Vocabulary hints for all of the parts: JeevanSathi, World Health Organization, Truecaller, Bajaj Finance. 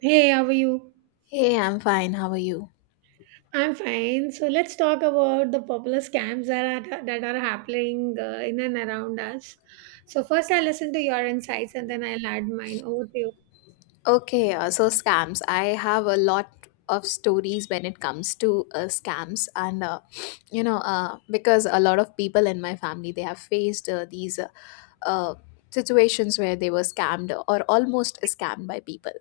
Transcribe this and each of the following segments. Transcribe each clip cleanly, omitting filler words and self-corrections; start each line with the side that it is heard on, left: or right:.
right: Hey, how are you?
left: Hey, I'm fine. How are you?
right: I'm fine. So let's talk about the popular scams that are happening in and around us. So first, I'll listen to your insights and then I'll add mine. Over to you.
left: Okay, so scams. I have a lot of stories when it comes to scams, and because a lot of people in my family they have faced these uh, situations where they were scammed or almost scammed by people.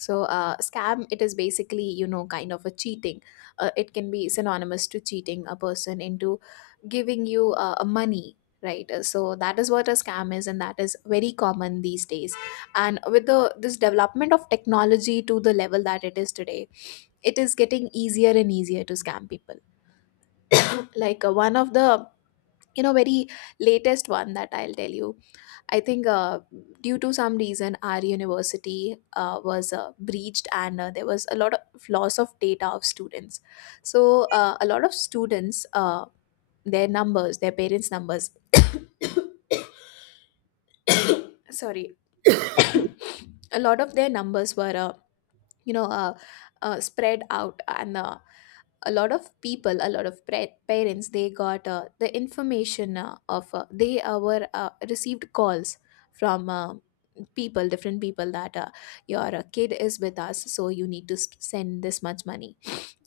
left: So, scam it is basically kind of a cheating. It can be synonymous to cheating a person into giving you money. Right. So that is what a scam is, and that is very common these days and with the this development of technology to the level that it is today it is getting easier and easier to scam people. Like one of the very latest one that I'll tell you, I think due to some reason our university was breached and there was a lot of loss of data of students. So a lot of students, their numbers, their parents numbers, sorry, a lot of their numbers were you know uh, spread out and a lot of people, a lot of parents, they got the information, of they were received calls from people different people that your kid is with us so you need to send this much money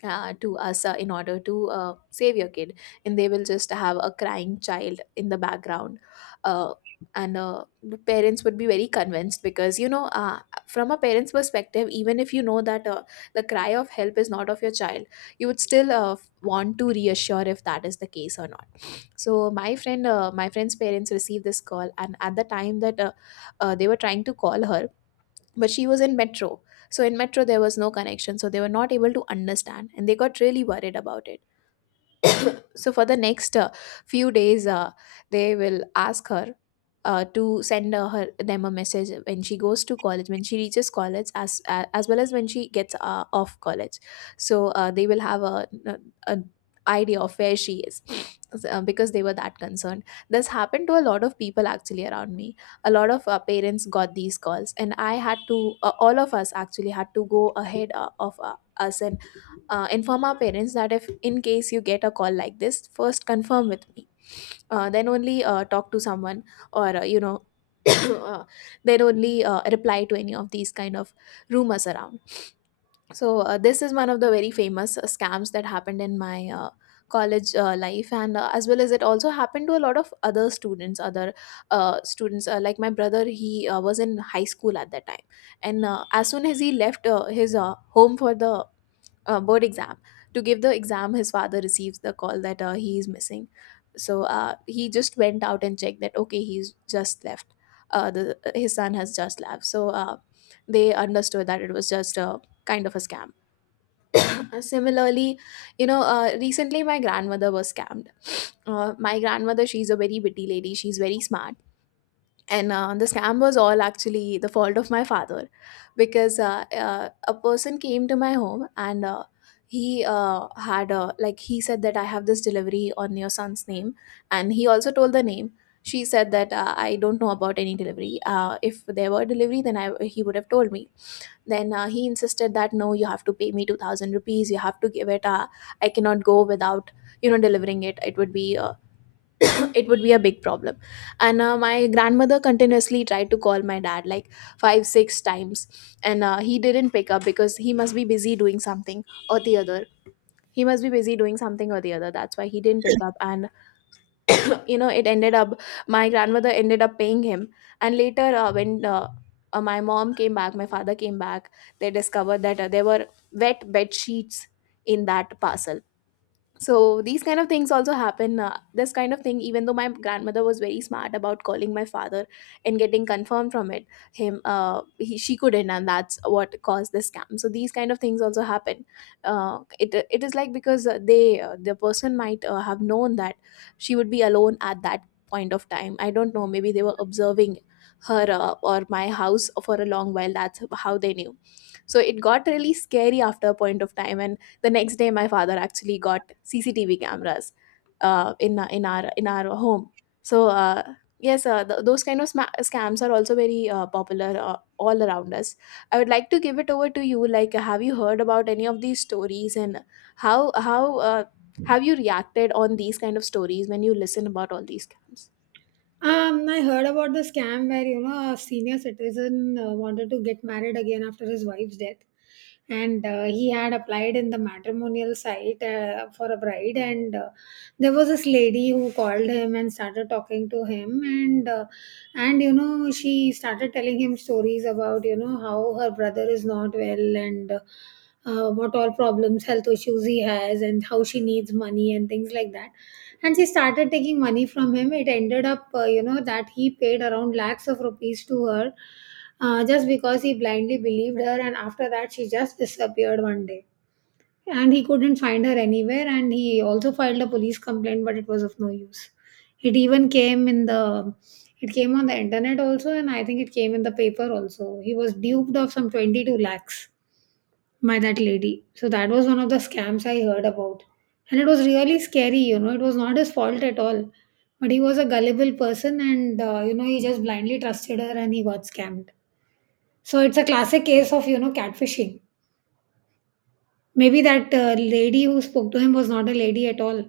left: to us in order to save your kid, and they will just have a crying child in the background. uh, and the parents would be very convinced because from a parent's perspective, even if you know that the cry of help is not of your child, you would still want to reassure if that is the case or not. So my friend, my friend's parents received this call, and at the time that they were trying to call her, but she was in metro, so in metro there was no connection, so they were not able to understand and they got really worried about it. So for the next few days they will ask her to send her them a message when she goes to college, when she reaches college, as well as when she gets off college. So they will have a an idea of where she is. So, because they were that concerned, this happened to a lot of people actually around me. A lot of parents got these calls, and I had to all of us actually had to go ahead of us and inform our parents that if in case you get a call like this, first confirm with me, then only talk to someone, or uh, then only reply to any of these kind of rumors around. So this is one of the very famous scams that happened in my college life, and as well as it also happened to a lot of other students, like my brother, he was in high school at that time, and as soon as he left his home for the board exam, to give the exam, his father receives the call that he is missing. So he just went out and checked that okay, he's just left, the his son has just left, so they understood that it was just a kind of a scam. Similarly, recently my grandmother was scammed. My grandmother, she's a very witty lady, she's very smart, and the scam was all actually the fault of my father, because a person came to my home and he had like, he said that I have this delivery on your son's name, and he also told the name. She said that I don't know about any delivery, if there were delivery then he would have told me. Then he insisted that no, you have to pay me 2000 rupees, you have to give it, I cannot go without delivering it, it would be it would be a big problem. And my grandmother continuously tried to call my dad like 5 6 times, and he didn't pick up because he must be busy doing something or the other. He must be busy doing something or the other, that's why he didn't pick up, and it ended up, my grandmother ended up paying him. And later, when my mom came back, my father came back, they discovered that there were wet bed sheets in that parcel. So these kind of things also happen, this kind of thing, even though my grandmother was very smart about calling my father and getting confirmed from it, him, she couldn't, and that's what caused the scam. So these kind of things also happen. It it is like because the person might have known that she would be alone at that point of time. I don't know, maybe they were observing her or my house for a long while, that's how they knew. So it got really scary after a point of time, and the next day my father actually got CCTV cameras in our in our home. So yes, those kind of scams are also very popular all around us. I would like to give it over to you, like, have you heard about any of these stories, and how how uh, have you reacted on these kind of stories when you listen about all these scams?
right: I heard about the scam where you know a senior citizen wanted to get married again after his wife's death, and he had applied in the matrimonial site for a bride, and there was this lady who called him and started talking to him, and you know she started telling him stories about you know how her brother is not well and. What all problems, health issues he has, and how she needs money and things like that and she started taking money from him. It ended up you know that he paid around lakhs of rupees to her, just because he blindly believed her, and after that she just disappeared one day and he couldn't find her anywhere, and he also filed a police complaint but it was of no use. It even came in the it came on the internet also, and I think it came in the paper also. He was duped of some 22 lakhs by that lady. So that was one of the scams I heard about. And it was really scary, you know, it was not his fault at all. But he was a gullible person and, you know, he just blindly trusted her and he got scammed. So it's a classic case of, you know, catfishing. Maybe that lady who spoke to him was not a lady at all.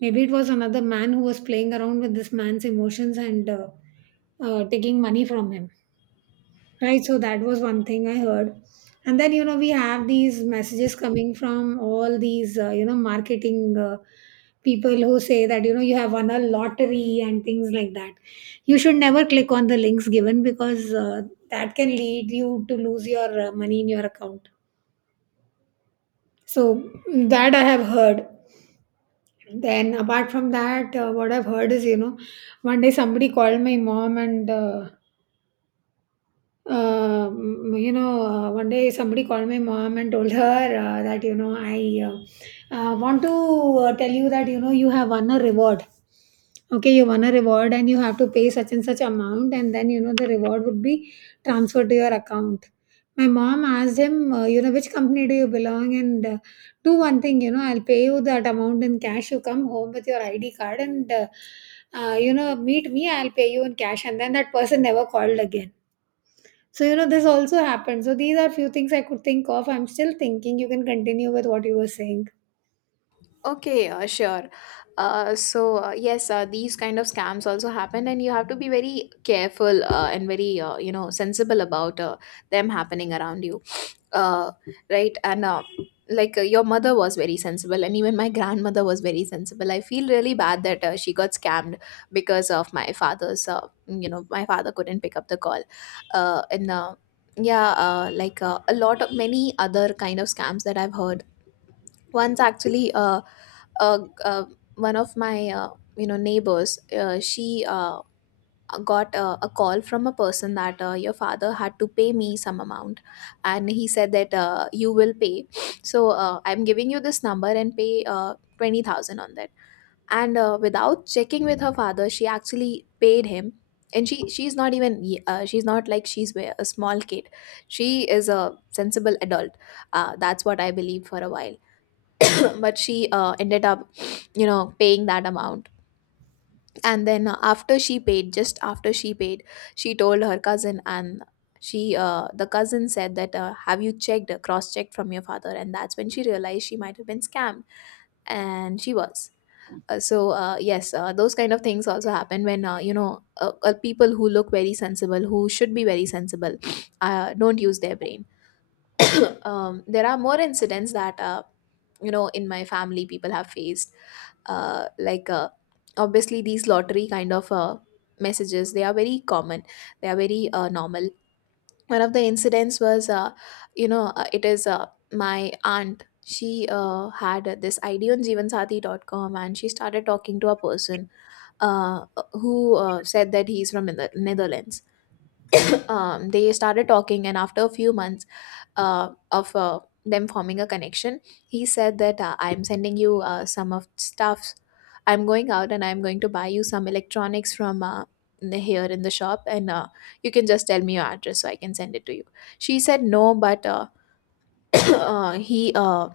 right: Maybe it was another man who was playing around with this man's emotions and taking money from him. Right, so that was one thing I heard. And then, you know, we have these messages coming from all these, you know, marketing people who say that, you know, you have won a lottery and things like that. You should never click on the links given because that can lead you to lose your money in your account. So mm, that I have heard. Then, apart from that, what I've heard is, you know, one day somebody called my mom and you know, one day somebody called my mom and told her that, you know, I want to tell you that, you know, you have won a reward. Okay, you won a reward and you have to pay such and such amount, and then, you know, the reward would be transferred to your account. My mom asked him, you know, which company do you belong? And do one thing, you know, I'll pay you that amount in cash. You come home with your ID card and, you know, meet me, I'll pay you in cash. And then that person never called again, so, you know, this also happened. So, these are few things I could think of. I'm still thinking. You can continue with what you were saying.
left: Okay, sure. So yes, these kind of scams also happen, and you have to be very careful and very sensible about them happening around you. uh, right. And like, your mother was very sensible and even my grandmother was very sensible. I feel really bad that she got scammed because of my father's, my father couldn't pick up the call, and yeah. Like, a lot of many other kind of scams that I've heard. Once actually, uh, uh, one of my, neighbors, she got a call from a person that your father had to pay me some amount, and he said that you will pay, so I'm giving you this number and pay 20,000 on that. And without checking with her father she actually paid him. And she's not even she's not like a small kid. She is a sensible adult, that's what I believe for a while. But she ended up paying that amount. And then after she paid, just after she paid, she told her cousin, and she the cousin said that have you checked, cross checked from your father, and that's when she realized she might have been scammed. And she was, so yes, those kind of things also happen when people who look very sensible, who should be very sensible, don't use their brain. There are more incidents that in my family people have faced, like obviously these lottery kind of messages, they are very common. They are very normal. One of the incidents was, it is, my aunt, she had this ID on JeevanSathi.com, and she started talking to a person uh, who said that he's from netherlands. They started talking, and after a few months of them forming a connection, he said that I'm sending you some of stuffs. I'm going out and I'm going to buy you some electronics from here in the shop, and you can just tell me your address so I can send it to you. She said no, but he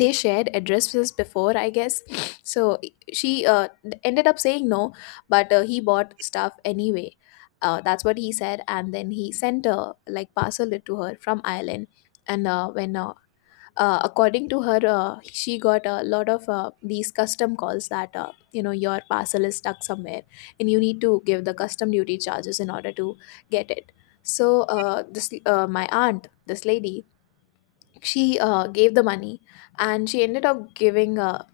left: they shared addresses before I guess. So she ended up saying no, but he bought stuff anyway, that's what he said. And then he sent a like parcel it to her from ireland. And when according to her, she got a lot of these custom calls that your parcel is stuck somewhere and you need to give the custom duty charges in order to get it. So this my aunt, this lady, she gave the money, and she ended up giving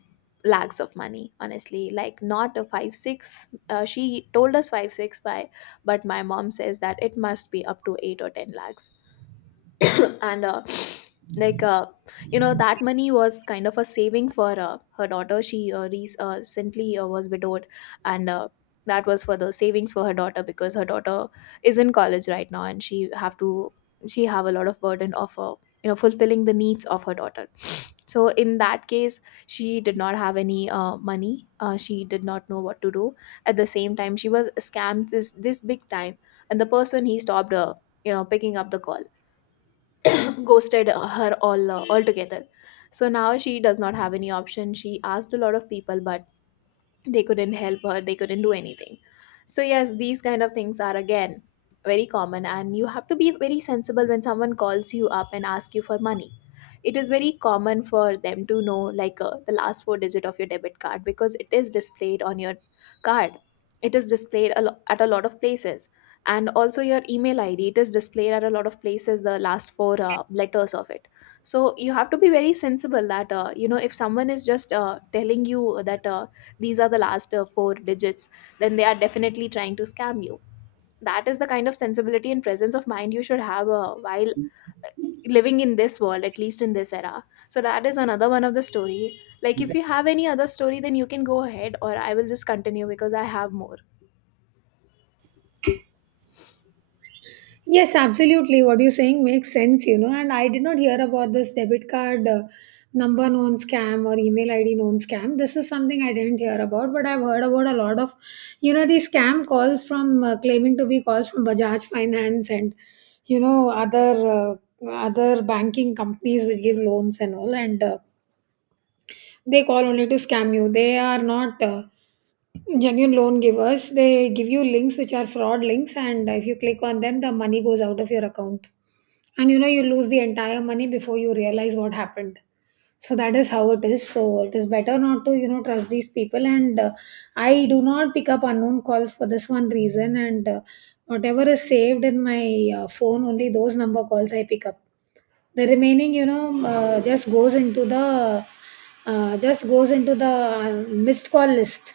left: lakhs of money, honestly. Like, not a 5 6, she told us 5 6 by, but my mom says that it must be up to 8 or 10 lakhs. and like uh, you know, that money was kind of a saving for her daughter. She recently was widowed, and that was for the savings for her daughter, because her daughter is in college right now, and she have to— she have a lot of burden of you know, fulfilling the needs of her daughter. So in that case, she did not have any money. She did not know what to do. At the same time, she was scammed, this big time. And the person, he stopped you know, picking up the call. Ghosted her all altogether. So now she does not have any option. She asked a lot of people, but they couldn't help her, they couldn't do anything. So yes, these kind of things are, again, very common, and you have to be very sensible when someone calls you up and asks you for money. It is very common for them to know, like, the last four digit of your debit card, because it is displayed on your card. It is displayed at a lot of places. And also your email id, it is displayed at a lot of places, the last four letters of it. So you have to be very sensible that, you know, if someone is just telling you that these are the last four digits, then they are definitely trying to scam you. That is the kind of sensibility and presence of mind you should have while living in this world, at least in this era. So that is another one of the story. Like, if you have any other story, then you can go ahead, or I will just continue, because I have more.
right: Yes, absolutely. What you're saying makes sense, you know. And I did not hear about this debit card number known scam or email ID known scam. This is something I didn't hear about, but I've heard about a lot of, you know, these scam calls from claiming to be calls from Bajaj Finance and, you know, other. Other banking companies which give loans and all, and they call only to scam you. They are not genuine loan givers. They give you links which are fraud links, and if you click on them, the money goes out of your account. And you know, you lose the entire money before you realize what happened. So that is how it is. So it is better not to, you know, trust these people. And I do not pick up unknown calls for this one reason. And whatever is saved in my phone, only those number calls I pick up. The remaining, you know, just goes into the just goes into the missed call list.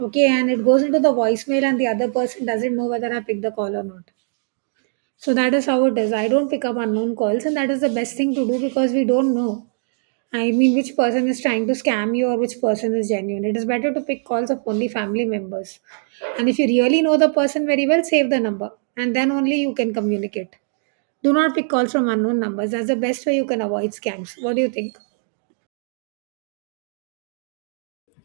right: Okay, and it goes into the voicemail, and the other person doesn't know whether I picked the call or not. So that is how it is. I don't pick up unknown calls, and that is the best thing to do because we don't know. I mean, which person is trying to scam you or which person is genuine. It is better to pick calls of only family members. And if you really know the person very well, save the number, and then only you can communicate. Do not pick calls from unknown numbers. That's the best way you can avoid scams. What do you think?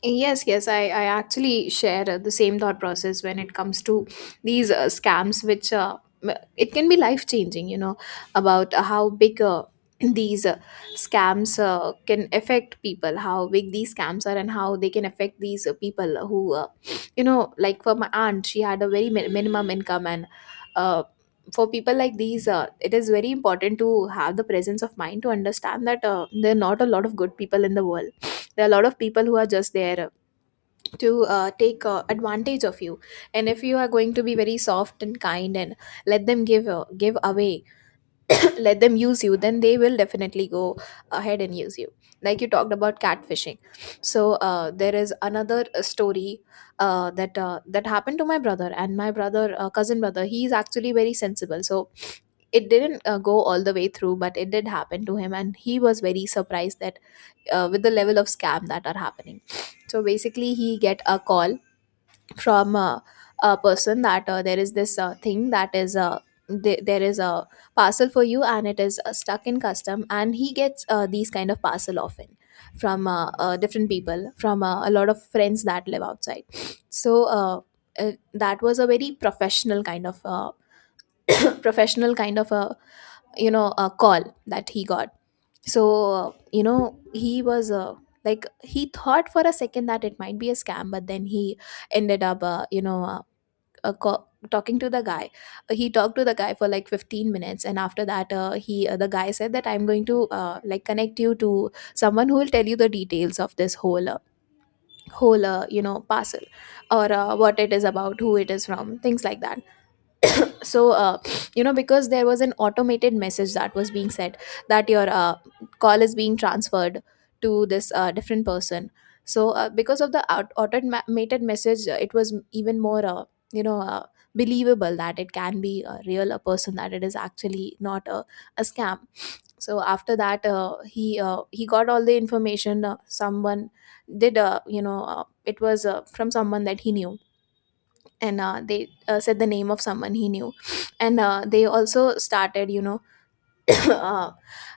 left: Yes, yes, I actually share the same thought process when it comes to these scams, which it can be life changing, you know, about how big these scams can affect people, how big these scams are, and how they can affect these people who, you know, like, for my aunt, she had a very minimum income. And uh, for people like these, it is very important to have the presence of mind to understand that there are not a lot of good people in the world. There are a lot of people who are just there to take advantage of you. And if you are going to be very soft and kind and let them give away— let them use you, then they will definitely go ahead and use you. Like you talked about catfishing. So there is another story that happened to my brother. And my brother, cousin brother, he is actually very sensible, so it didn't go all the way through, but it did happen to him, and he was very surprised that with the level of scam that are happening. So basically, he get a call from a person that there is this thing that is there is a parcel for you, and it is stuck in custom. And he gets these kind of parcel often from different people, from a lot of friends that live outside. So that was a very professional kind of professional kind of a, you know, a call that he got. So you know, he was like, he thought for a second that it might be a scam, but then he ended up you know, uh, co- talking to the guy. He talked to the guy for like 15 minutes, and after that he, the guy said that I'm going to like, connect you to someone who will tell you the details of this whole, you know, parcel, or what it is about, who it is from, things like that. So you know, because there was an automated message that was being said that your call is being transferred to this different person. So because of the automated message, it was even more you know, believable that it can be a real a person, that it is actually not a scam. So after that, he got all the information. Someone did, you know, it was from someone that he knew, and they said the name of someone he knew. And they also started, you know, uh,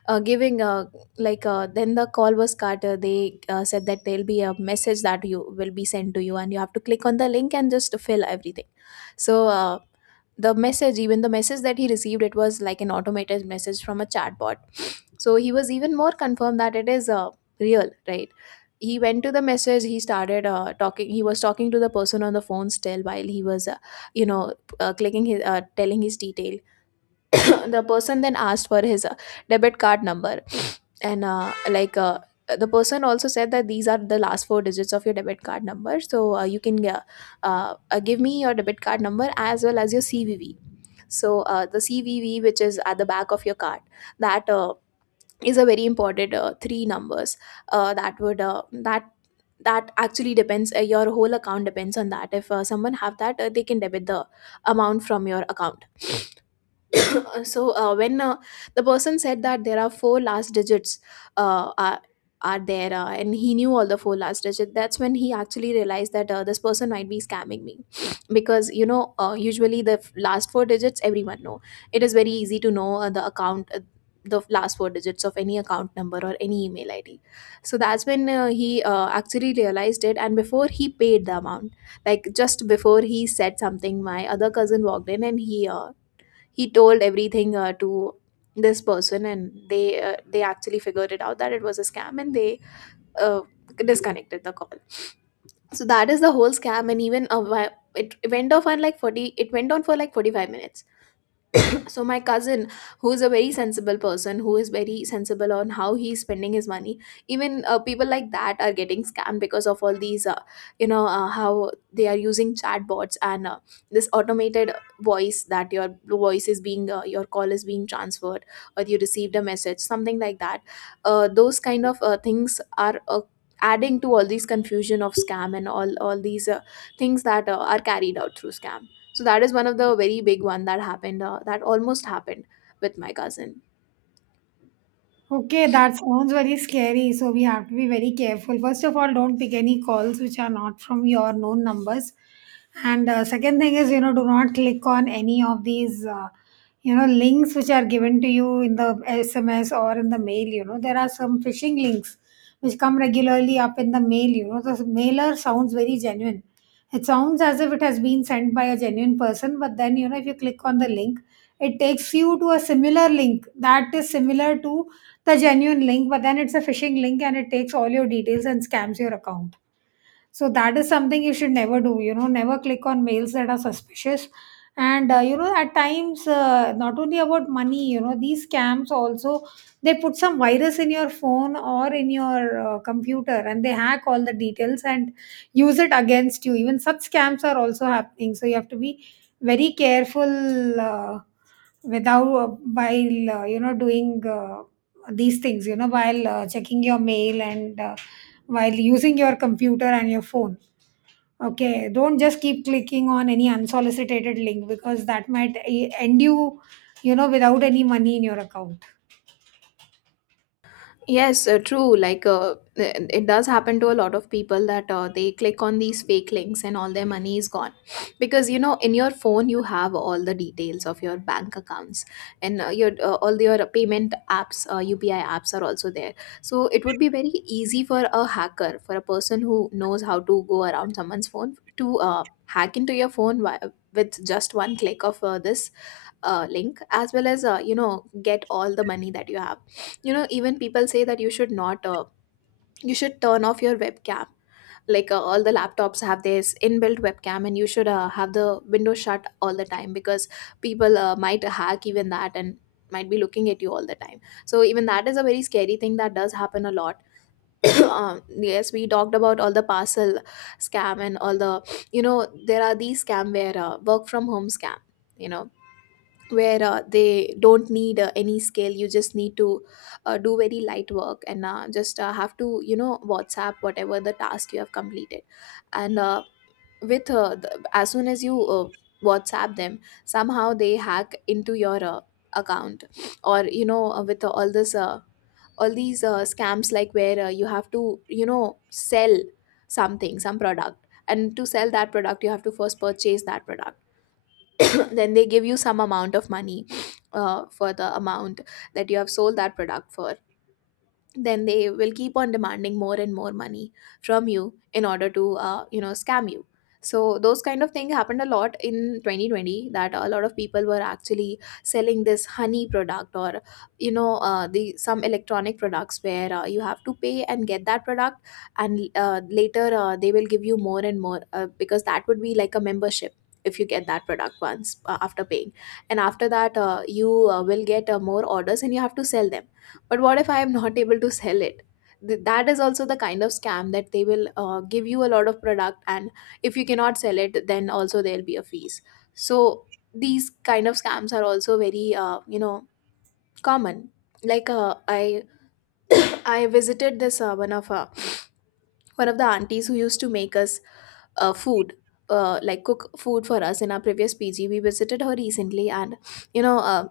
left: giving like then the call was cut. They said that there'll be a message that you will be sent to you, and you have to click on the link and just fill everything. So the message, even the message that he received, it was like an automated message from a chatbot. So he was even more confirmed that it is real, right. He went to the message, he started talking, he was talking to the person on the phone still, while he was you know, clicking his telling his detail. The person then asked for his debit card number. And like the person also said that these are the last four digits of your debit card number, so you can give me your debit card number as well as your cvv. So the cvv, which is at the back of your card, that is a very important three numbers that would that actually depends— your whole account depends on that. If someone have that, they can debit the amount from your account. So when the person said that there are four last digits, uh, are, are there, and he knew all the four last digits, that's when he actually realized that this person might be scamming me. Because you know, usually the last four digits everyone know. It is very easy to know the account, the last four digits of any account number or any email id. So that's when he actually realized it. And before he paid the amount, like just before he said something, my other cousin walked in, and he told everything to this person, and they actually figured it out that it was a scam, and they uh, disconnected the call. So that is the whole scam. And even it went on for like 45 minutes. So my cousin, who is a very sensible person, who is very sensible on how he's spending his money, even people like that are getting scammed, because of all these you know, how they are using chatbots. And this automated voice that your voice is being your call is being transferred, or you received a message, something like that. Those kind of things are adding to all these confusion of scam, and all these things that are carried out through scam. So that is one of the very big one that happened, that almost happened with my cousin.
right: Okay, that sounds very scary. So we have to be very careful. First of all, don't pick any calls which are not from your known numbers. And second thing is, you know, do not click on any of these, you know, links which are given to you in the SMS or in the mail. You know, there are some phishing links which come regularly up in the mail. You know, the mailer sounds very genuine. It sounds as if it has been sent by a genuine person, but then, you know, if you click on the link, it takes you to a similar link that is similar to the genuine link, but then it's a phishing link and it takes all your details and scams your account. So that is something you should never do. You know, never click on mails that are suspicious. And you know, at times, not only about money, you know, these scams also they put some virus in your phone or in your computer, and they hack all the details and use it against you. Even such scams are also happening. So you have to be very careful without while you know doing these things. You know, while checking your mail and while using your computer and your phone. Okay, don't just keep clicking on any unsolicited link because that might end you, you know, without any money in your account.
left: Yes, true, like it does happen to a lot of people that they click on these fake links and all their money is gone, because you know, in your phone you have all the details of your bank accounts. And your all your payment apps, UPI apps are also there. So it would be very easy for a hacker, for a person who knows how to go around someone's phone, to hack into your phone with just one click of this link, as well as you know, get all the money that you have. You know, even people say that you should not you should turn off your webcam. Like all the laptops have this inbuilt webcam, and you should have the window shut all the time, because people might hack even that, and might be looking at you all the time. So even that is a very scary thing that does happen a lot. Yes, we talked about all the parcel scam, and all the, you know, there are these scam where work from home scam. You know, where they don't need any skill, you just need to do very light work, and just have to, WhatsApp whatever the task you have completed. and uh, as soon as you WhatsApp them, somehow they hack into your account. Or you know, with all these scams, like where you have to, sell something, some product. And to sell that product, you have to first purchase that product. Then they give you some amount of money for the amount that you have sold that product for. Then they will keep on demanding more and more money from you in order to you know scam you. So those kind of thing happened a lot in 2020, that a lot of people were actually selling this honey product, or you know the some electronic products where you have to pay and get that product. And later, they will give you more and more, because that would be like a membership. If you get that product once after paying, and after that you will get more orders, and you have to sell them. But what if I am not able to sell it? That is also the kind of scam, that they will give you a lot of product, and if you cannot sell it, then also there'll be a fees. So these kind of scams are also very, you know, common. Like, I I visited this, one of the aunties who used to make us food, like cook food for us in our previous PG. We visited her recently, and you know,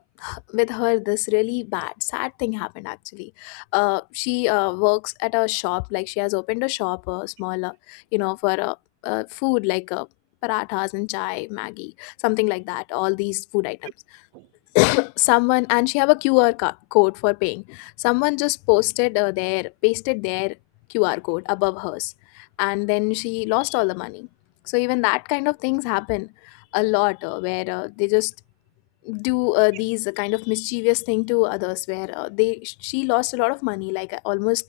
left: with her this really bad, sad thing happened, actually. She works at a shop, like she has opened a shop, smaller, you know, for food, like parathas and chai, maggi, something like that, all these food items. Someone, and she have a QR code for paying. Someone just posted their pasted their QR code above hers, and then she lost all the money. So even that kind of things happen a lot, where they just do these kind of mischievous thing to others, where they she lost a lot of money, like almost,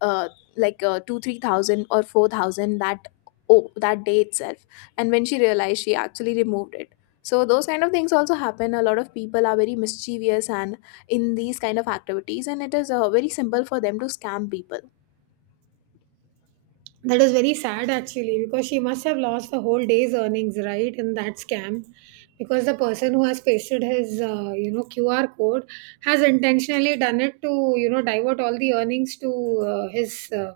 left: uh, 2 3,000 or 4,000, that, oh, that day itself. And when she realized, she actually removed it. So those kind of things also happen. A lot of people are very mischievous and in these kind of activities, and it is very simple for them to scam people.
right: That is very sad actually because she must have lost the whole day's earnings, right, in that scam. Because the person who has pasted his, you know, QR code has intentionally done it to, you know, divert all the earnings to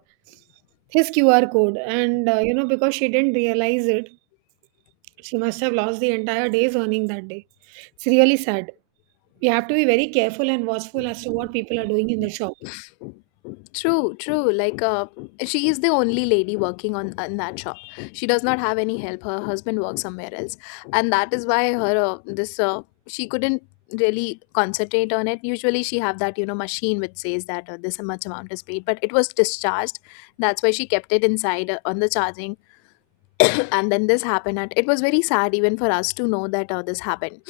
right: his QR code, and you know, because she didn't realize it, she must have lost the entire day's earning that day. It's really sad. You have to be very careful and watchful as to what people are doing in the shop.
left: True, true. Like, she is the only lady working on in that shop. She does not have any help. Her husband works somewhere else, and that is why her this she couldn't really concentrate on it. Usually, she have that, machine which says that this much amount is paid, but it was discharged. That's why she kept it inside, on the charging, and then this happened. At it was very sad even for us to know that this happened.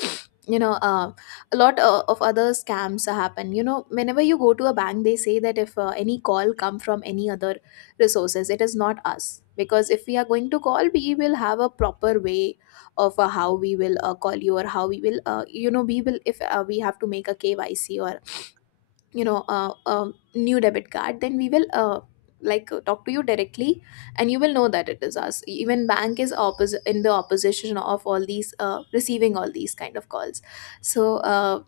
left: You know, a lot of other scams happen. You know, whenever you go to a bank, they say that if any call come from any other resources, it is not us, because if we are going to call, we will have a proper way of how we will call you, or how we will, if we have to make a KYC, or you know, a new debit card, then we will talk to you directly, and you will know that it is us. Even bank is in the opposition of all these, receiving all these kind of calls. So,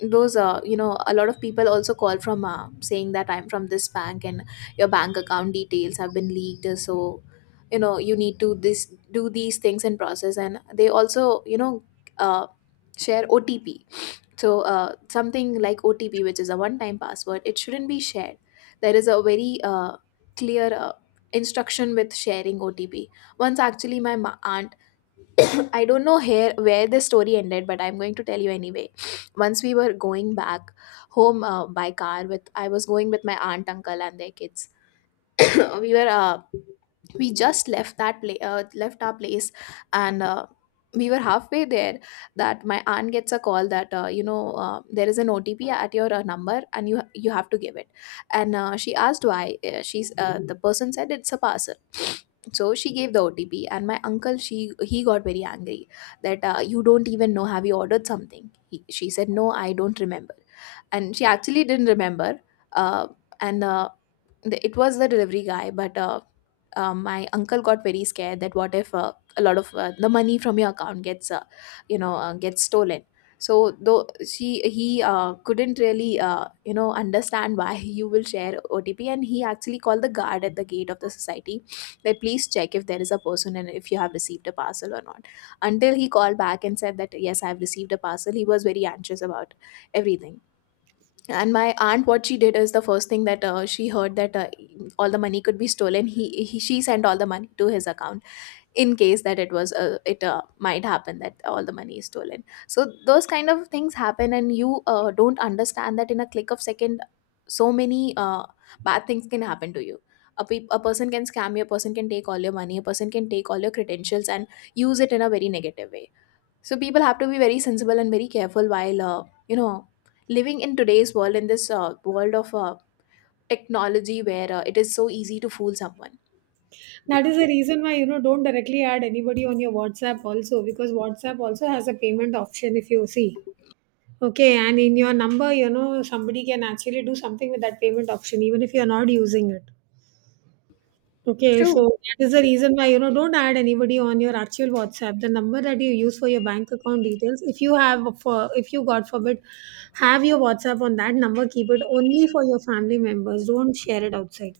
left: those a lot of people also call from, saying that I'm from this bank and your bank account details have been leaked, so you know you need to this do these things and process, and they also, you know, uh, share OTP. Something like OTP, which is a one-time password, it shouldn't be shared. There is a very clear instruction with sharing OTP. Once actually, my aunt, I don't know here where this story ended, but I'm going to tell you anyway. Once we were going back home, by car with, I was going with my aunt, uncle, and their kids. we were we just left left our place, and we were halfway there, that my aunt gets a call that, there is an OTP at your number, and you have to give it. And she asked why. She's The person said it's a parcel. So she gave the OTP, and my uncle, she he got very angry that you don't even know, have you ordered something. She said no, I don't remember. And she actually didn't remember. uh, and uh, it was the delivery guy, but my uncle got very scared that what if a lot of the money from your account gets, gets stolen. So, though she he couldn't really you know understand why, you will share OTP. And he actually called the guard at the gate of the society, that please check if there is a person, and if you have received a parcel or not. Until he called back and said that yes, I've received a parcel, he was very anxious about everything. And my aunt, what she did is, the first thing that she heard that all the money could be stolen, he she sent all the money to his account, in case that it was, it might happen that all the money is stolen. So those kind of things happen, and you don't understand that in a click of second, so many bad things can happen to you. A a person can scam you, a person can take all your money, a person can take all your credentials, and use it in a very negative way. So people have to be very sensible and very careful while, you know, living in today's world, in this world of technology, where it is so easy to fool someone.
right: That is the reason why you know don't directly add anybody on your WhatsApp also because WhatsApp also has a payment option if you see. Okay, and in your number, you know, somebody can actually do something with that payment option even if you're not using it. Okay,
left: True.
right: so that is the reason why, you know, don't add anybody on your actual WhatsApp. The number that you use for your bank account details, if you have, for if you God forbid, have your WhatsApp on that number, keep it only for your family members. Don't share it outside.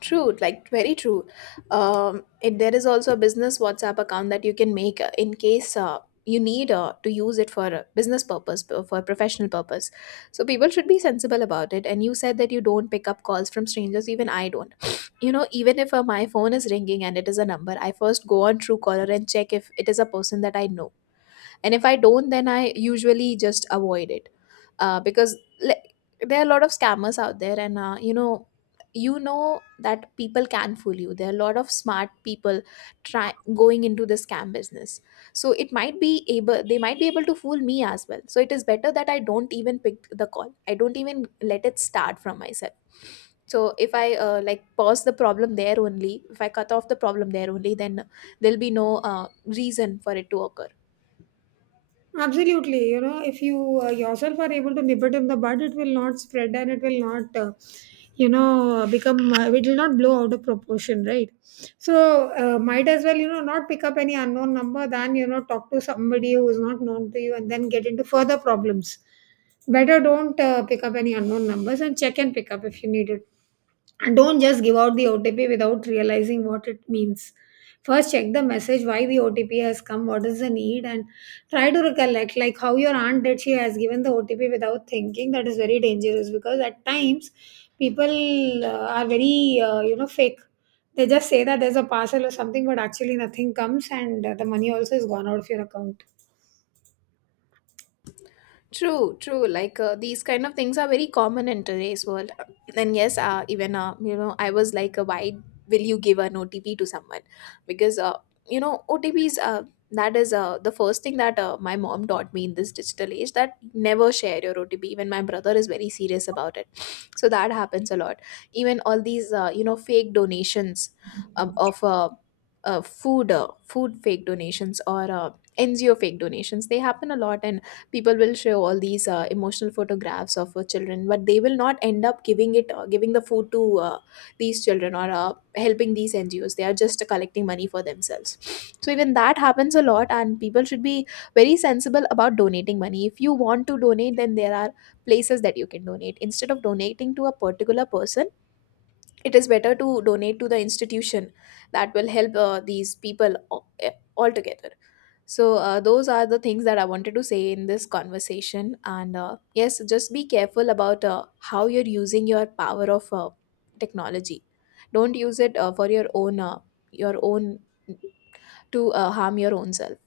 left: True, like very true. There is also a business WhatsApp account that you can make, in case you need to use it for a business purpose, for professional purpose. So people should be sensible about it. And you said that you don't pick up calls from strangers. Even I don't. You know, even if my phone is ringing and it is a number, I first go on Truecaller and check if it is a person that I know, and if I don't, then I usually just avoid it, because, like, there are a lot of scammers out there, and you know, that people can fool you. There are a lot of smart people try going into the scam business, so it might be able they might be able to fool me as well. So it is better that I don't even pick the call, I don't even let it start from myself. So if I like pause the problem there only, if I cut off the problem there only, then there'll be no reason for it to occur.
right: Absolutely, you know, if you yourself are able to nip it in the bud, it will not spread and it will not, it will not blow out of proportion, right? So, might as well, you know, not pick up any unknown number than, you know, talk to somebody who is not known to you and then get into further problems. Better don't pick up any unknown numbers and check and pick up if you need it. Don't just give out the OTP without realizing what it means. First, check the message why the OTP has come, what is the need, and try to recollect like how your aunt did. She has given the OTP without thinking. That is very dangerous because at times people are very you know fake. They just say that there's a parcel or something, but actually nothing comes, and the money also is gone out of your account.
left: True, true. Like, these kind of things are very common in today's world. And yes, even, you know, I was like, why will you give an OTP to someone? Because, you know, OTPs. That is the first thing that my mom taught me in this digital age. That never share your OTP. Even my brother is very serious about it. So that happens a lot. Even all these, you know, fake donations, of. Food fake donations, or NGO fake donations, they happen a lot, and people will show all these emotional photographs of children, but they will not end up giving the food to these children, or helping these NGOs. They are just collecting money for themselves. So even that happens a lot, and people should be very sensible about donating money. If you want to donate, then there are places that you can donate, instead of donating to a particular person. It is better to donate to the institution that will help these people, a- altogether. So, those are the things that I wanted to say in this conversation. And yes, just be careful about how you're using your power of technology. Don't use it, for your own, to harm your own self.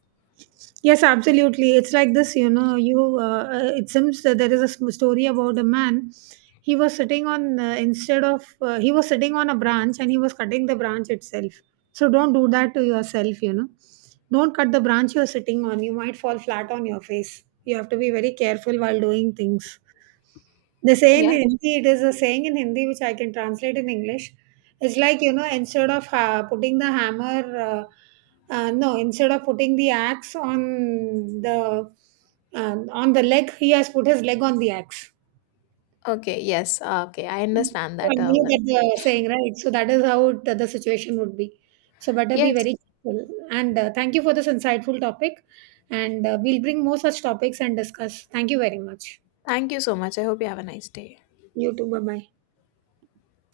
right: Yes, absolutely. It's like this, you know. It seems that there is a story about a man. He was sitting on instead of he was sitting on a branch and he was cutting the branch itself. So don't do that to yourself, you know. Don't cut the branch you're sitting on. You might fall flat on your face. You have to be very careful while doing things. They say in
left: Yeah.
right: Hindi, it is a saying in Hindi which I can translate in English. It's like, you know, instead of putting the hammer, no, instead of putting the axe on the leg, he has put his leg on the axe.
left: Okay. Yes. Okay. I understand
right: I
left: that,
right: knew that
left: one.
right: the saying, right? So that is how it, the situation would be. So better be
left: Yes.
right: very careful. And thank you for this insightful topic. And we'll bring more such topics and discuss. Thank you very much.
left: Thank you so much. I hope you have a nice day.
right: You too. Bye bye.